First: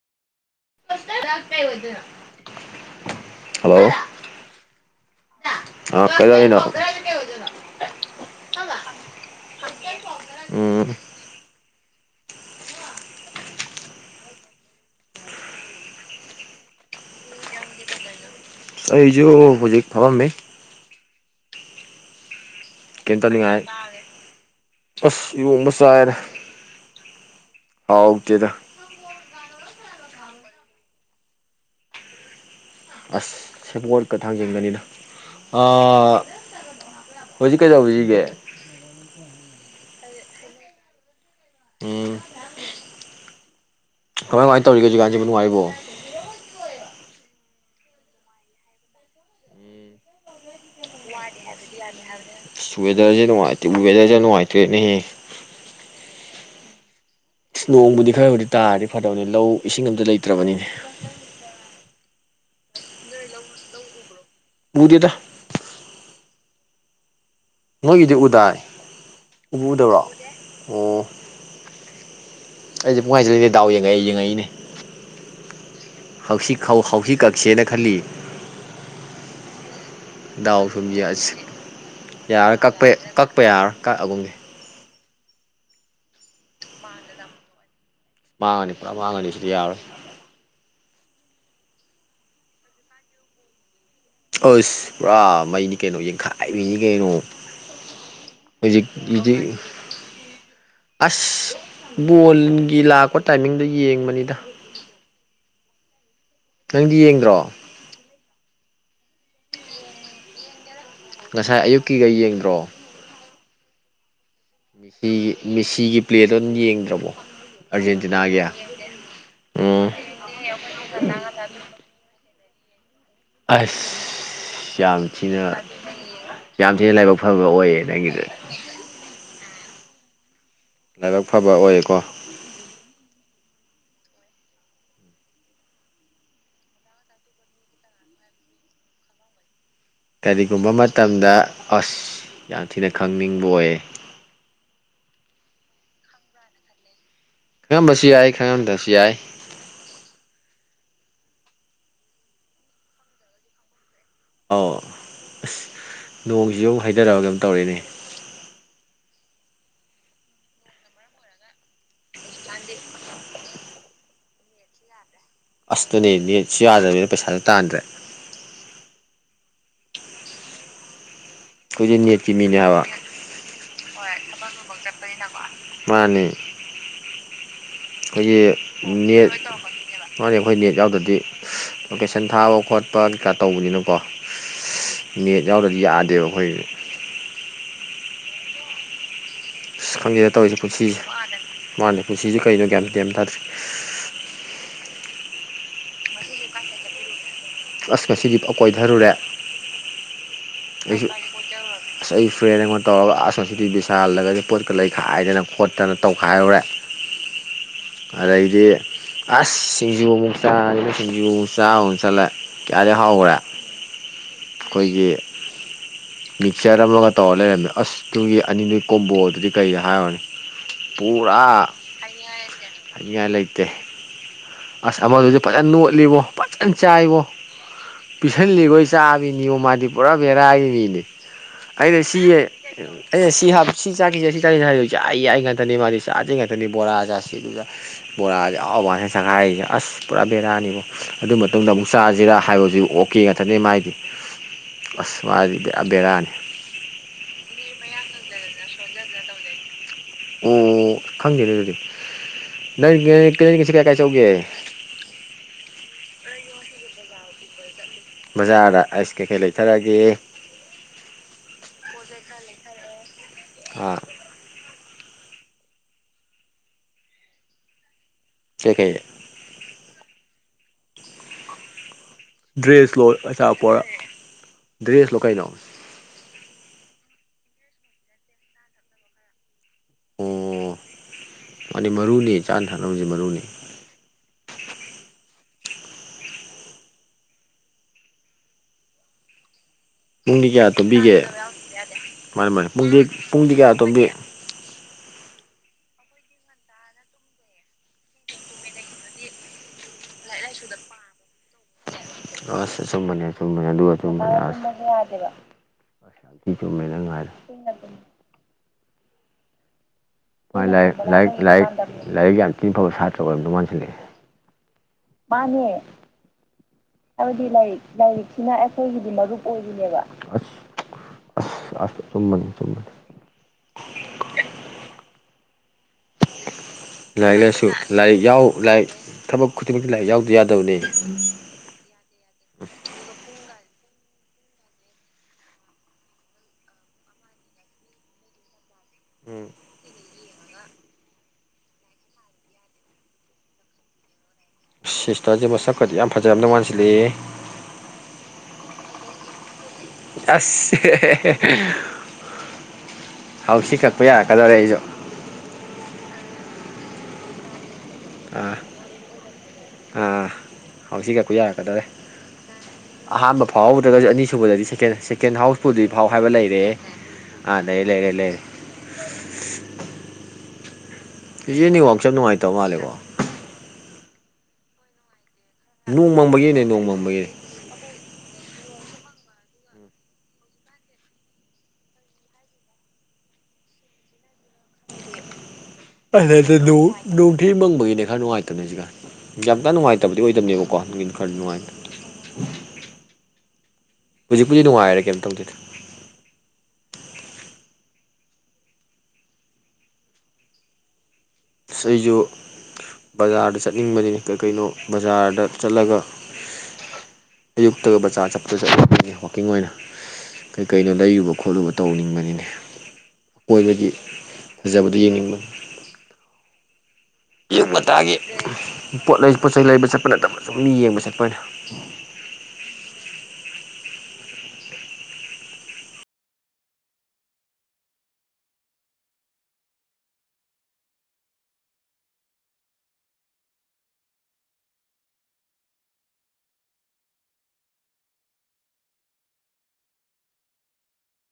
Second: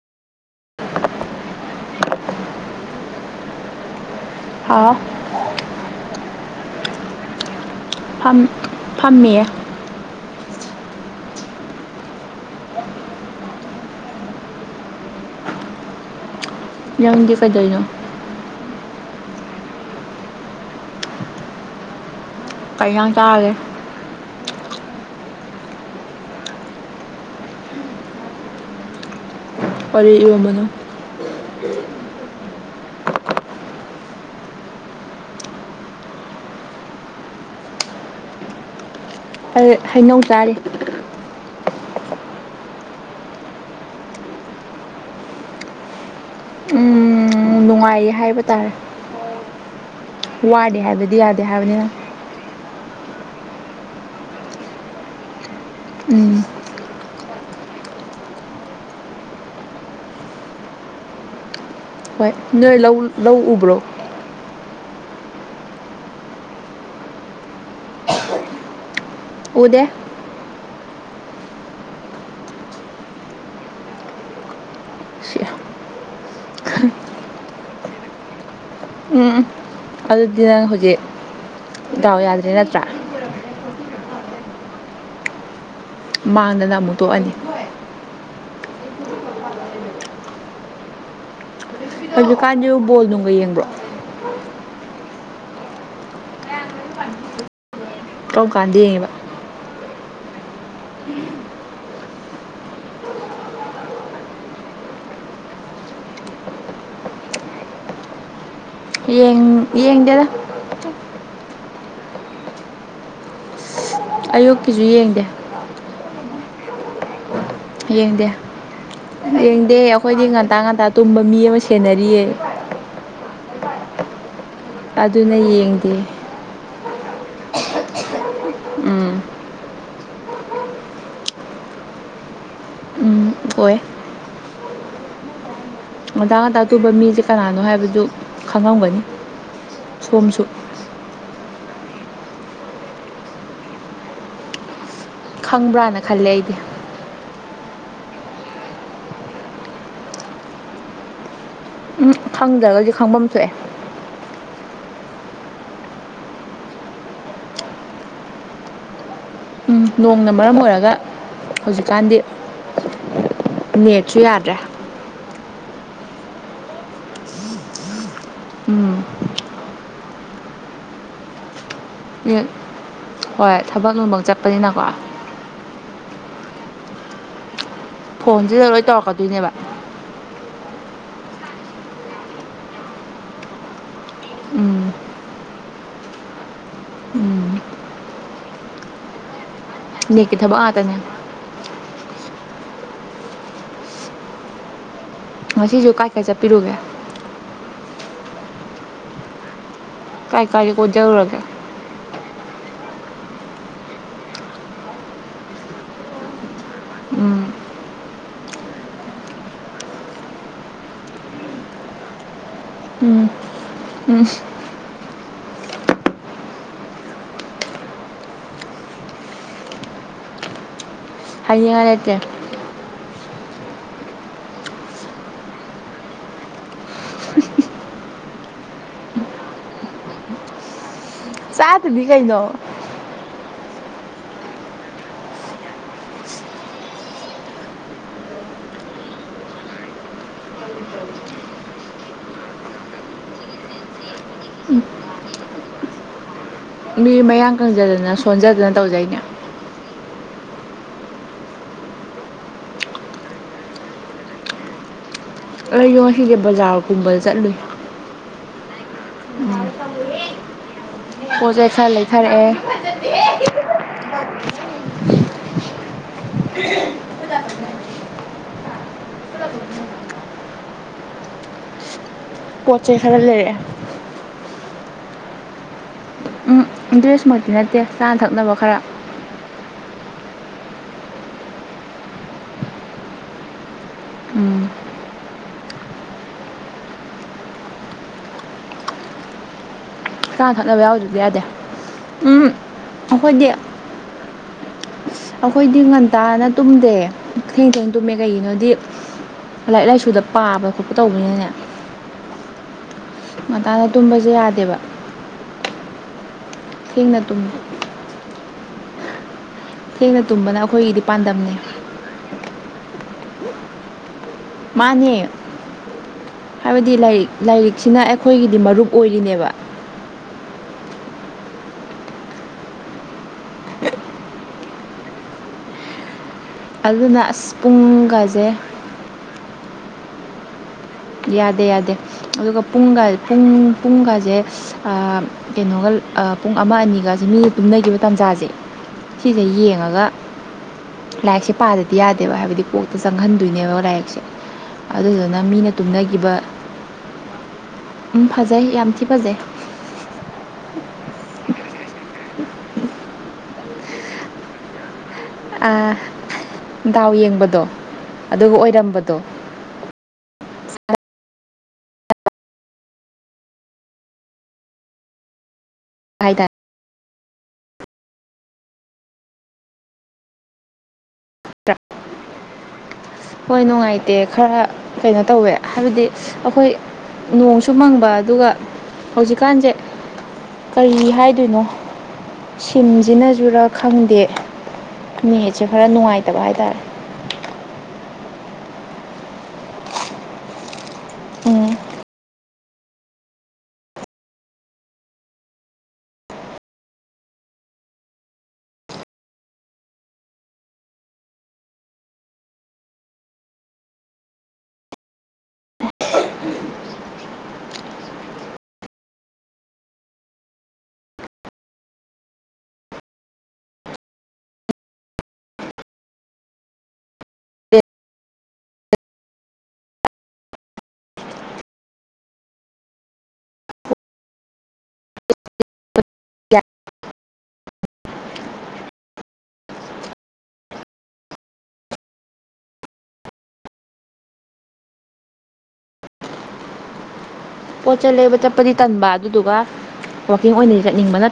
[unintelligible] Hello ꯍꯥꯥ ꯑꯥ ꯀꯩꯗꯧꯔꯤꯅꯣ [unintelligible] ꯐꯝ ꯐꯝꯃꯤꯌꯦ ꯎꯝ ꯅꯪꯗꯤ ꯀꯩꯗꯣꯢꯅꯣ ꯑꯩꯁꯨ ꯍꯨꯖꯤꯛ ꯐꯝꯃꯝꯃꯤ ꯀꯩ ꯏꯟꯖꯥꯡ ꯆꯥꯔꯒꯦ ꯀꯦꯇꯂꯤꯉꯥꯏ ꯑꯁ ꯏꯌꯣꯡꯕ ꯆꯥꯏꯔꯦ ꯍꯥꯎꯇꯦꯗ ꯀꯔꯤ ꯏꯔꯣꯟꯕꯅꯣ ꯑꯁ ꯁꯦꯕꯣꯠꯀ ꯊꯥꯡꯖꯟꯒꯅꯤꯗ ꯑꯥ ꯍꯧꯖꯤꯛ ꯀꯩꯗꯧꯕꯤꯔꯤꯒꯦ ꯍꯩ ꯍꯩꯅꯧ ꯆꯥꯔꯤ ꯎꯝ ꯀꯃꯥꯏ ꯀꯃꯥꯏ ꯇꯧꯔꯤꯒꯦ ꯍꯧꯖꯤꯀꯥꯟꯁꯤꯕꯨ ꯅꯨꯡꯉꯥꯏꯔꯤꯕꯣ ꯎꯝ ꯅꯨꯡꯉꯥꯏꯔꯤ ꯍꯥꯏꯕ ꯇꯥꯔꯦ ꯋꯥꯔꯤ ꯍꯥꯏꯕꯗꯤ ꯌꯥꯗꯦ ꯍꯥꯏꯕꯅꯤꯅ ꯑꯁ ꯋꯦꯗꯔꯁꯦ ꯅꯨꯡꯉꯥꯏꯇꯦ ꯋꯦꯗꯔꯁꯦ ꯌꯥꯝ ꯅꯨꯡꯉꯥꯏꯇ꯭ꯔꯦꯅꯦꯍꯦ ꯎꯝ ꯅꯣꯡꯕꯨꯗꯤ ꯈꯔꯕꯨꯗꯤ ꯇꯥꯔꯗꯤ ꯐꯗꯧꯅꯤ ꯂꯧ ꯏꯁꯤꯡ ꯑꯝꯇ ꯂꯩꯇ꯭ꯔꯕꯅꯤꯅꯦ ꯍꯣꯏ ꯅꯣꯏ ꯂꯧ ꯂꯧ ꯎꯕ꯭ꯔꯣ ꯎꯗꯦꯗꯥ ꯅꯣꯏꯒꯤꯗꯤ ꯎꯗꯥꯏ ꯎ ꯎꯗꯦ ꯎꯨꯗꯥꯕ꯭ꯔꯣ ꯑꯣ ꯑꯩꯁꯦ ꯄꯨꯡꯍꯥꯏ ꯍꯥꯢꯖꯤꯂꯤꯅꯦ ꯗꯥꯎ ꯌꯦꯡꯉꯛ ꯌꯦꯡꯉꯛꯏꯅꯦ ꯁꯤ ꯍꯥꯎꯁꯤ ꯈꯥꯎ ꯍꯥꯎꯁꯤ ꯀꯛꯁꯦꯅ ꯈꯜꯂꯤꯌꯦ ꯎꯨꯝ ꯑꯗꯨꯗꯤ ꯅꯪ ꯗꯥꯎ ꯁꯨꯝ ꯍꯧꯖꯤꯛ ꯑꯁ ꯗꯥꯎ ꯌꯥꯗ꯭ꯔꯦ ꯅꯠꯇ꯭ꯔꯥ ꯄ ꯌꯥꯔꯣꯏ ꯀꯛꯑꯒꯨꯝꯒꯦ ꯃꯥꯡꯗꯅ ꯑꯃꯨꯛ ꯇꯣꯛꯑꯅꯤ ꯃꯥꯡꯉꯅꯤ ꯄꯨꯔꯥ ꯃꯥꯡꯉꯅꯤ ꯁꯤꯗꯤ ꯌꯥꯔꯔꯣꯏ ꯍꯧꯖꯤꯛꯀꯥꯟꯁꯤꯕꯣ ꯕꯣꯜ ꯅꯨꯡꯒ ꯌꯦꯡꯕ꯭ꯔꯣ ꯑꯁ ꯄꯨꯔꯥ ꯃꯩꯅꯤ ꯀꯩꯅꯣ ꯌꯦꯡꯈꯥꯏꯕꯤꯅꯤ ꯀꯩꯅꯣ ꯀꯔꯝ ꯀꯥꯟꯗ ꯍꯧꯖꯤꯛ ꯌꯦꯡꯉꯤꯕ [unintelligible] ꯑꯁ ꯕꯣꯜꯒꯤ ꯂꯥꯛꯄ ꯇꯥꯏꯃꯤꯡꯗ ꯌꯦꯡꯕꯅꯤꯗ ꯅꯪꯗꯤ ꯌꯦꯡꯗ꯭ꯔꯣ ꯌꯦꯡ ꯌꯦꯡꯗꯦꯗ ꯉꯁꯥꯏ ꯑꯌꯨꯛꯀꯤꯒ ꯌꯦꯡꯗ꯭ꯔꯣ ꯑꯌꯨꯛꯀꯤꯁꯨ ꯁꯤꯒꯤ ꯌꯦꯡꯗꯦ ꯃꯤꯁꯤꯒꯤ ꯄ꯭ꯂꯦꯗꯣ ꯌꯦꯡꯗ꯭ꯔꯕꯣ ꯌꯦꯡꯗꯦ ꯑꯥꯔꯖꯦꯟꯇꯤꯅꯥꯒꯤ ꯌꯦꯡꯗꯦ ꯎꯝ ꯑꯩꯈꯣꯏꯗꯤ ꯉꯟꯇꯥ ꯉꯟꯇꯥ ꯇꯨꯝꯕ ꯃꯤ ꯑꯃ ꯁꯦꯟꯅꯔꯤꯌꯦ ꯑꯁ ꯌꯥꯝ ꯑꯗꯨꯅ ꯊꯤꯅ ꯌꯦꯡꯗꯦ ꯌꯥꯝ ꯊꯤꯅ ꯂꯥꯏꯕꯛ ꯐꯕ ꯑꯣꯏꯌꯦ ꯅꯪꯒꯤꯗꯨꯗꯤ ꯎꯝ ꯂꯥꯏꯕꯛ ꯐꯕ ꯑꯣꯏꯌꯦꯀꯣ ꯎꯝ ꯑꯣꯏ ꯉꯟꯇꯥ ꯉꯟꯇꯥ ꯑ ꯇꯨꯝꯕ ꯃꯤꯁꯦ ꯀꯅꯥꯅꯣ ꯍꯥꯏꯕꯗꯨ ꯈꯪꯉꯝꯒꯅꯤ ꯁꯣꯝꯁꯨ ꯀꯔꯤꯒꯨꯝꯕ ꯃꯇꯝꯗ ꯑꯁ ꯌꯥꯝ ꯊꯤꯅ ꯈꯪꯅꯤꯡꯕ ꯑꯣꯏꯌꯦ ꯈꯪꯕ꯭ꯔꯥꯅ ꯈꯜꯂꯦ ꯑꯩꯗꯤ ꯈꯪꯉꯝꯕꯁꯨ ꯌꯥꯏ ꯈꯪꯉꯝꯗꯕꯁꯨ ꯌꯥꯏ ꯎꯝ ꯈꯪꯗ꯭ꯔꯒꯗꯤ ꯈꯪꯐꯝ ꯊꯣꯛꯑꯦ ꯑꯥꯎ ꯑꯁ ꯅꯣꯡꯁꯤꯁꯨ ꯑꯃꯨꯛ ꯍꯩꯊꯔꯛꯑꯕ ꯀꯩꯅꯣꯝ ꯇꯧꯔꯦꯅꯦ ꯎꯝ ꯅꯣꯡꯅ ꯃꯔꯝ ꯑꯣꯏꯔꯒ ꯍꯧꯖꯤꯛꯀꯥꯟꯗꯤ ꯎꯝ ꯅꯦꯠꯁꯨ ꯌꯥꯗ꯭ꯔꯦ ꯑꯁ ꯑꯗꯨꯅꯦ ꯅꯦꯠꯁꯨ ꯌꯥꯗꯕꯅꯤꯅ ꯄꯩꯁꯥꯁꯨ ꯇꯥꯟꯗ꯭ꯔꯦ ꯎꯝ ꯑꯩꯈꯣꯏꯗꯤ ꯅꯦꯠꯀꯤ ꯅꯦꯠ ꯃꯤꯅꯦ ꯍꯥꯏꯕ ꯍꯣꯏ ꯊꯕꯛ ꯂꯣꯏꯃꯛ ꯆꯠꯄꯅꯤꯅꯀꯣ ꯃꯥꯅꯤ ꯑꯩꯈꯣꯏꯒꯤ ꯐꯣꯟꯁꯤꯗ ꯂꯣꯏ ꯅꯦꯠ ꯇꯧꯔꯛꯀꯗꯣꯏꯅꯦꯕ ꯃꯥꯅꯦ ꯑꯩꯈꯣꯏ ꯅꯦꯠ ꯌꯥꯎꯗ꯭ꯔꯗꯤ ꯂꯣꯀꯦꯁꯟ ꯊꯥꯕ ꯈꯣꯠꯄ ꯀꯩꯀꯥ ꯇꯧꯕꯅꯤꯅꯀꯣ ꯎꯝ ꯅꯦꯠ ꯌꯥꯎꯗ꯭ꯔꯗꯤ ꯌꯥꯗꯦꯕ ꯑꯩꯈꯣꯏꯁꯦ ꯎꯝ ꯑꯁ ꯈꯪꯗꯦꯗ ꯅꯦꯠꯀꯤ ꯊꯕꯛ ꯇꯧꯔꯤꯁꯦ ꯉꯥꯛꯇꯅꯦ ꯄꯨꯟꯁꯤꯁꯦ ꯃꯥꯅꯦ ꯄꯨꯟꯁꯤꯁꯦ ꯀꯩꯅꯣ ꯒ꯭ꯌꯥꯟ ꯃꯦꯟ ꯑꯝ ꯊꯥꯗ꯭ꯔꯦ ꯉꯁꯤꯁꯨ ꯀꯥꯏ ꯀꯥꯏ ꯆꯠꯄꯤꯔꯨꯒꯦ ꯑꯁ ꯉꯁꯤꯗꯤ ꯐꯅ ꯀꯣꯏꯊꯔꯨꯔꯦ ꯀꯥꯏ ꯀꯥꯏ ꯑꯩꯁꯨ ꯀꯣꯏꯗꯔꯨꯔꯒꯦ ꯑꯁ ꯑꯩ ꯐ꯭ꯔꯦꯟ ꯑꯩꯉꯣꯟ ꯇꯧꯔꯒ ꯑꯁ ꯉꯁꯤꯗꯤ ꯕꯤꯁꯥꯜꯗꯒꯗꯤ ꯄꯣꯠꯀ ꯂꯩꯈꯥꯏꯗꯅ ꯈꯣꯠꯇꯅ ꯇꯧꯈꯥꯏꯔꯨꯔꯦ ꯎꯝ ꯑꯗꯩꯗꯤ ꯑꯁ ꯁꯤꯡꯖꯨ ꯑꯃꯨꯛ ꯆꯥꯖꯤꯅ ꯁꯤꯡꯖꯨ ꯑꯃꯨꯛ ꯆꯥꯕꯃꯨꯛ ꯆꯠꯂꯦ ꯀꯌꯥꯗꯤ ꯎꯝ ꯍꯥꯎꯈ꯭ꯔꯦ ꯎꯝ ꯑꯩꯈꯣꯏꯒꯤ ꯃꯤꯛꯆꯔ ꯑꯃꯒ ꯇꯧꯔ ꯂꯩꯔꯝꯃꯦ ꯑꯁ ꯇꯨꯒꯤ ꯑꯅꯤꯗꯨꯏ ꯀꯣꯝꯕꯣ ꯗꯨꯗꯤ ꯀꯩ ꯍꯥꯏꯔꯨꯔꯅꯤ ꯄꯨꯔꯥ ꯍꯥꯏꯅꯤꯡꯉꯥꯏ ꯂꯩꯇꯦ ꯍꯥꯏꯅꯤꯡꯉꯥꯏ ꯂꯩꯇꯦ ꯑꯁ ꯑꯃꯗꯨꯁꯨ ꯐꯖꯅ ꯅꯣꯠꯂꯤꯕꯣ ꯐꯖꯅ ꯆꯥꯏꯕꯣ ꯄꯤꯁꯜꯂꯤꯈꯣꯏ ꯆꯥꯕꯅꯤꯉꯣ ꯃꯥꯗꯤ ꯄꯨꯔꯥ ꯕꯦꯔꯥꯒꯤ ꯃꯤꯅꯤ ꯑꯩꯅ ꯆꯥꯗꯕꯤ ꯁꯤ ꯀꯩꯅꯣ ꯑꯩꯅ ꯁꯤ ꯍꯥꯞ ꯁꯤ ꯆꯥꯈꯤꯁꯦ ꯁꯤ ꯆꯥꯁꯤ ꯍꯥꯏꯗꯣꯏꯁꯦ ꯌꯥꯏ ꯌꯥꯏ ꯉꯥꯛꯇꯅꯤ ꯃꯥꯗꯤ ꯆꯥꯖꯦ ꯉꯥꯛꯇꯅꯤ ꯕꯣꯔꯥ ꯆꯥꯁꯤ ꯑꯗꯨ ꯆꯥꯁꯦ ꯕꯣꯔꯥꯗꯤ ꯑꯍꯥꯎꯕ ꯉꯥꯛꯇꯅꯦ ꯆꯥꯈꯥꯏꯔꯤꯗꯣ ꯑꯁ ꯄꯨꯔꯥ ꯕꯦꯔꯥꯅꯤꯕꯣ ꯑꯗꯨ ꯃꯇꯨꯡꯗ ꯑꯃꯨꯛ ꯆꯥꯁꯤꯔꯥ ꯍꯥꯏꯕꯁꯤ ꯑꯣꯀꯦ ꯉꯥꯛꯊꯅꯦ ꯃꯥꯏꯗꯤ ꯑꯁ ꯃꯥꯗꯤ ꯄꯨꯔꯥ ꯕꯦꯔꯥꯅꯤ ꯃꯤ ꯃꯌꯥꯡ ꯀꯪꯖꯗꯅ ꯁꯣꯟꯖꯗꯅ ꯇꯧꯖꯩꯅꯦ ꯑꯣ ꯈꯪꯗꯦꯅꯦ ꯑꯗꯨꯗꯤ ꯅꯪ ꯉꯁꯤ ꯀꯥꯏ ꯉꯁꯤ ꯀꯥꯏ ꯀꯥꯏ ꯆꯧꯒꯦ ꯑꯩꯗꯣ ꯉꯁꯤꯗꯤ ꯕꯖꯥꯔꯒꯨꯝꯕꯗ ꯆꯠꯂꯨꯏ ꯕꯖꯥꯔꯗ ꯑꯩꯥꯁ ꯀꯩꯀꯩ ꯂꯩꯊꯔꯛꯑꯒꯦ ꯄꯣꯠꯆꯩ ꯈꯔ ꯂꯩꯊꯔꯛꯑꯦ ꯍꯥ [inaudible] ꯀꯩ ꯀꯩ ꯄꯣꯠ ꯆꯩ ꯗ꯭ꯔꯦꯁꯂꯣ ꯈꯔ ꯂꯩꯔꯛꯑꯦ ꯑꯆꯥꯄꯣꯔ ꯗ꯭ꯔꯦꯁꯂꯣ ꯀꯩꯅꯣ ꯎꯝ ꯗ꯭ꯔꯦꯁꯃꯛꯇꯤ ꯅꯠꯇꯦ ꯆꯥꯅ ꯊꯛꯅꯕ ꯈꯔ ꯑꯣ ꯃꯥꯗꯤ ꯃꯔꯨꯅꯤ ꯆꯥꯅ ꯊꯛꯅꯕꯁꯦ ꯃꯔꯨꯅꯤ ꯎꯝ꯫ ꯄꯨꯡꯗꯤ ꯆꯥꯅ ꯀꯌꯥꯗ ꯊꯛꯅꯕ ꯇꯨꯝꯕꯤꯒꯦ ꯌꯥꯎꯗ꯭ꯔꯗꯤ ꯆꯥꯅ ꯌꯥꯗꯦ ꯊꯛꯅꯕ ꯌꯥꯎꯗꯔꯗꯤ ꯌꯥꯗꯦ ꯎꯝ ꯃꯥꯅꯤ ꯃꯥꯅꯤ ꯄꯨꯡꯗꯤ ꯑꯩꯈꯣꯏꯗꯤ ꯄꯨꯡꯗꯤ ꯀꯌꯥ ꯇꯨꯝꯕꯤ ꯑꯈꯣꯏꯗꯤ ꯉꯟꯇꯥꯅ ꯇꯨꯝꯗꯦ ꯊꯦꯡ ꯊꯦꯡꯅ ꯇꯨꯝꯃꯦ ꯀꯩꯒꯤꯅꯣꯗꯤ ꯂꯥꯏꯔꯤꯛ ꯂꯥꯏꯁꯨꯗ ꯄꯥꯕ ꯈꯣꯠꯄ ꯇꯧꯕꯅꯤꯅꯅꯦ ꯑꯁ ꯑꯆꯨꯝꯕꯅꯦ ꯑꯆꯨꯝꯕꯅꯦ ꯉꯟꯇꯥꯅ ꯑꯗꯨꯒ ꯇꯨꯝꯕꯁꯦ ꯑꯆꯨꯝꯕꯅꯦ ꯑꯁ ꯌꯥꯗꯦꯕ ꯇꯨꯝꯕꯁꯨ ꯌꯥꯗꯦꯕ ꯑꯁ ꯌꯥꯝ ꯊꯤ ꯆꯨꯨꯝꯃꯦ ꯅꯪ ꯊꯦꯡꯅ ꯍꯥꯢꯗꯣ ꯇꯨꯝ ꯄꯨꯟꯅ ꯇꯨꯝ ꯊꯦꯡꯅ ꯇꯨꯝꯕꯅ ꯃꯥ ꯂꯥꯏꯔꯤꯛ ꯑꯩꯈꯣꯏꯒꯤꯗꯤ ꯂꯥꯏꯔꯤꯛ ꯄꯥꯟꯗꯝꯅꯦ ꯂꯥꯏꯔꯤꯛ ꯂꯥꯏꯔꯤꯛ ꯌꯥꯝꯊꯤ ꯐꯕ ꯁꯥꯇ꯭ꯔ ꯑꯣꯏꯔꯝꯗꯧ ꯃꯥꯟꯁꯤꯜꯂꯛꯑꯦ ꯃꯥꯅꯦ ꯃꯥꯅꯦ ꯍꯥꯏꯕꯗꯤ ꯂꯥꯏꯔꯤꯛ ꯍꯥꯏꯕꯗꯤ ꯂꯥꯏꯔꯤꯛ ꯂꯥꯏꯔꯤꯛꯁꯤꯅ ꯂꯥꯏꯔꯤꯛꯁꯤꯅ ꯑꯩꯈꯣꯏꯒꯤꯗꯤ ꯃꯔꯨꯞ ꯑꯩꯈꯣꯏꯒꯤꯗꯤ ꯃꯔꯨꯞ ꯑꯣꯏꯔꯤꯅꯦꯕ ꯑꯣꯏꯔꯤꯅꯦꯕ ꯑꯁ ꯑꯁ ꯑꯁ ꯑꯆꯨꯝꯕꯅꯤ ꯑꯆꯨꯝꯕꯅꯤ ꯑꯗꯨꯅ ꯂꯥꯏꯔꯤꯛ ꯑꯁ ꯂꯥꯏꯁꯨ ꯂꯥꯏꯔꯤꯛ ꯌꯥꯎ ꯄꯨꯡꯒꯁꯦ ꯂꯥꯏꯔꯤꯛ ꯊꯕꯛ ꯈꯨꯗꯤꯡꯃꯛꯁꯦ ꯂꯥꯏꯔꯤꯛ ꯌꯥꯎꯗ ꯌꯥꯗꯕꯅꯦ ꯌꯥꯗꯦ ꯌꯥꯗꯦ ꯑꯗꯨꯒ ꯄꯨꯡꯒ ꯄꯨꯡ ꯄꯨꯡꯒꯁꯦ ꯑꯥ ꯀꯩꯅꯣꯒ ꯑ ꯄꯨꯡ ꯑꯃ ꯑꯅꯤꯒꯁꯦ ꯃꯤꯅ ꯇꯨꯝꯅꯈꯤꯕ ꯇꯥꯟꯖꯥꯁꯦ ꯁꯤꯁꯦ ꯎꯝ ꯌꯦꯡꯉꯒ ꯂꯥꯏꯔꯤꯛꯁꯦ ꯄꯥꯗꯗꯤ ꯌꯥꯗꯦꯕ ꯍꯥꯏꯕꯗꯤ ꯀꯣꯛꯇ ꯆꯪꯍꯟꯗꯣꯏꯅꯦꯕ ꯂꯥꯏꯔꯤꯛꯁꯦ ꯑꯗꯨꯗꯨꯅ ꯃꯤꯅ ꯐꯥꯗꯤ ꯌꯥꯝ ꯇꯨꯝꯅꯈꯤꯕ ꯐꯥꯖꯔꯝꯗꯧ ꯃꯟꯁꯤꯟꯂꯛꯑꯦ ꯎꯝ ꯐꯖꯩ ꯌꯥꯝ ꯊꯤ ꯐꯖꯩ ꯑꯁ ꯍꯥꯎꯁꯤ ꯀꯛꯄ ꯌꯥꯔꯛꯀꯗꯧꯔꯦ ꯑꯩꯁꯨ ꯑꯥ ꯗꯥꯎ ꯌꯦꯡꯕꯗꯣ ꯑꯗꯨꯒ ꯑꯥ ꯑꯣꯏꯔꯝꯕꯗꯣ ꯑꯥ ꯍꯥꯎꯁꯤ ꯀꯛꯄ ꯌꯥꯔꯛꯀꯗꯧꯔꯦ ꯑꯍꯥꯝꯕ ꯐꯥꯎꯍꯧꯗ꯭ꯔꯥꯒꯗꯤ ꯑꯅꯤꯁꯨꯕꯗꯗꯤ ꯁꯦꯀꯦꯟ ꯁꯦꯀꯦꯟ ꯍꯥꯎꯁ ꯐꯨꯜꯗꯤ ꯐꯥꯎ ꯍꯥꯏꯕ ꯍꯥꯏꯇꯥꯔꯦ ꯂꯩꯔꯦ ꯑꯥ ꯂꯩꯔꯦ ꯂꯩꯔꯦ ꯂꯩꯔꯦ [inaudible] ꯍꯨꯖꯤꯛ ꯅꯦꯠꯋꯥꯛ ꯁꯦ ꯌꯥꯝ ꯅꯨꯡꯉꯥꯏꯇ ꯃꯥꯂꯦꯀꯣ ꯍꯣꯏ ꯅꯨꯡꯉꯥꯏꯇꯦ ꯈꯔ ꯀꯩꯅꯣ ꯇꯧꯋꯦ ꯍꯥꯏꯕꯗꯤ ꯅꯣꯡ ꯃꯪꯕꯒꯤꯅꯦ ꯑꯈꯣꯏ ꯅꯣꯡ ꯃꯪꯕꯒꯤꯅꯦ ꯅꯣꯡꯁꯨ ꯃꯪꯕ ꯑꯗꯨꯒ ꯍꯧꯖꯤꯛꯀꯥꯟꯁꯦ ꯀꯔꯤ ꯍꯥꯏꯗꯣꯏꯅꯣ ꯁꯤꯝꯁꯤꯅꯖꯨꯔꯥ ꯈꯪꯗꯦ ꯅꯦꯠꯁꯦ ꯈꯔ [unintelligible] ꯅꯨꯡꯉꯥꯏꯇꯕ ꯍꫭꯏ ꯍꯥꯏꯇꯥꯔꯦ ꯅꯣꯡꯊꯤ ꯃꯪꯕꯒꯤꯅꯦ ꯈꯔ ꯅꯨꯡꯉꯥꯏꯇꯕꯅꯦ ꯍꯧꯖꯤꯛꯀꯟ ꯌꯥꯝ ꯀꯟ ꯅꯨꯡꯉꯥꯏꯇꯕꯗꯤ ꯑꯣꯏꯗꯕꯅꯦꯕꯀꯣ ꯈꯔ ꯅꯨꯡꯉꯥꯏ ꯎꯝ ꯍꯧꯖꯤꯛꯄꯨꯗꯤ ꯅꯨꯡꯉꯥꯏꯔꯦ ꯀꯩꯝ ꯇꯧꯗꯦꯗ ꯏꯁ ꯑꯩꯖꯨ ꯕꯖꯥꯔꯗ ꯆꯠꯅꯤꯡꯕꯅꯤꯅꯦ ꯀꯩ ꯀꯩꯅꯣ ꯕꯖꯥꯔꯗ ꯆꯠꯂꯒ ꯑꯌꯨꯛꯇꯒ ꯕꯥꯖꯔ ꯆꯠꯄꯗꯣ ꯆꯠꯅꯤꯡꯕꯅꯤꯅꯦ ꯋꯥꯛꯀꯤꯡ ꯑꯣꯏꯅ ꯀꯩꯀꯩꯅꯣ ꯂꯩꯔꯨꯕ ꯈꯣꯠꯂꯨꯕ ꯇꯧꯅꯤꯡꯕꯅꯤꯅꯦ ꯐꯖꯕꯗꯣ ꯌꯦꯡꯅꯤꯡꯕꯅꯤ ꯑꯌꯨꯛ ꯉꯟꯇꯥꯒꯤ ꯄꯣꯠꯂꯩ ꯄꯣꯠꯆꯩꯩ ꯂꯩꯕ ꯆꯠꯄ ꯅꯠꯇꯕ ꯁꯨꯝ ꯃꯤ ꯌꯦꯡꯕ ꯆꯠꯄ ꯑꯣꯏꯅ [unintelligible] ꯄꯣꯠꯆꯩ ꯂꯩꯕ ꯆꯠꯄꯗꯤ ꯇꯟꯕ ꯑꯗꯨꯗꯨꯒ ꯋꯥꯛꯀꯤꯡ ꯑꯣꯏꯅꯗꯤ ꯆꯠꯅꯤꯡꯕ ꯅꯠ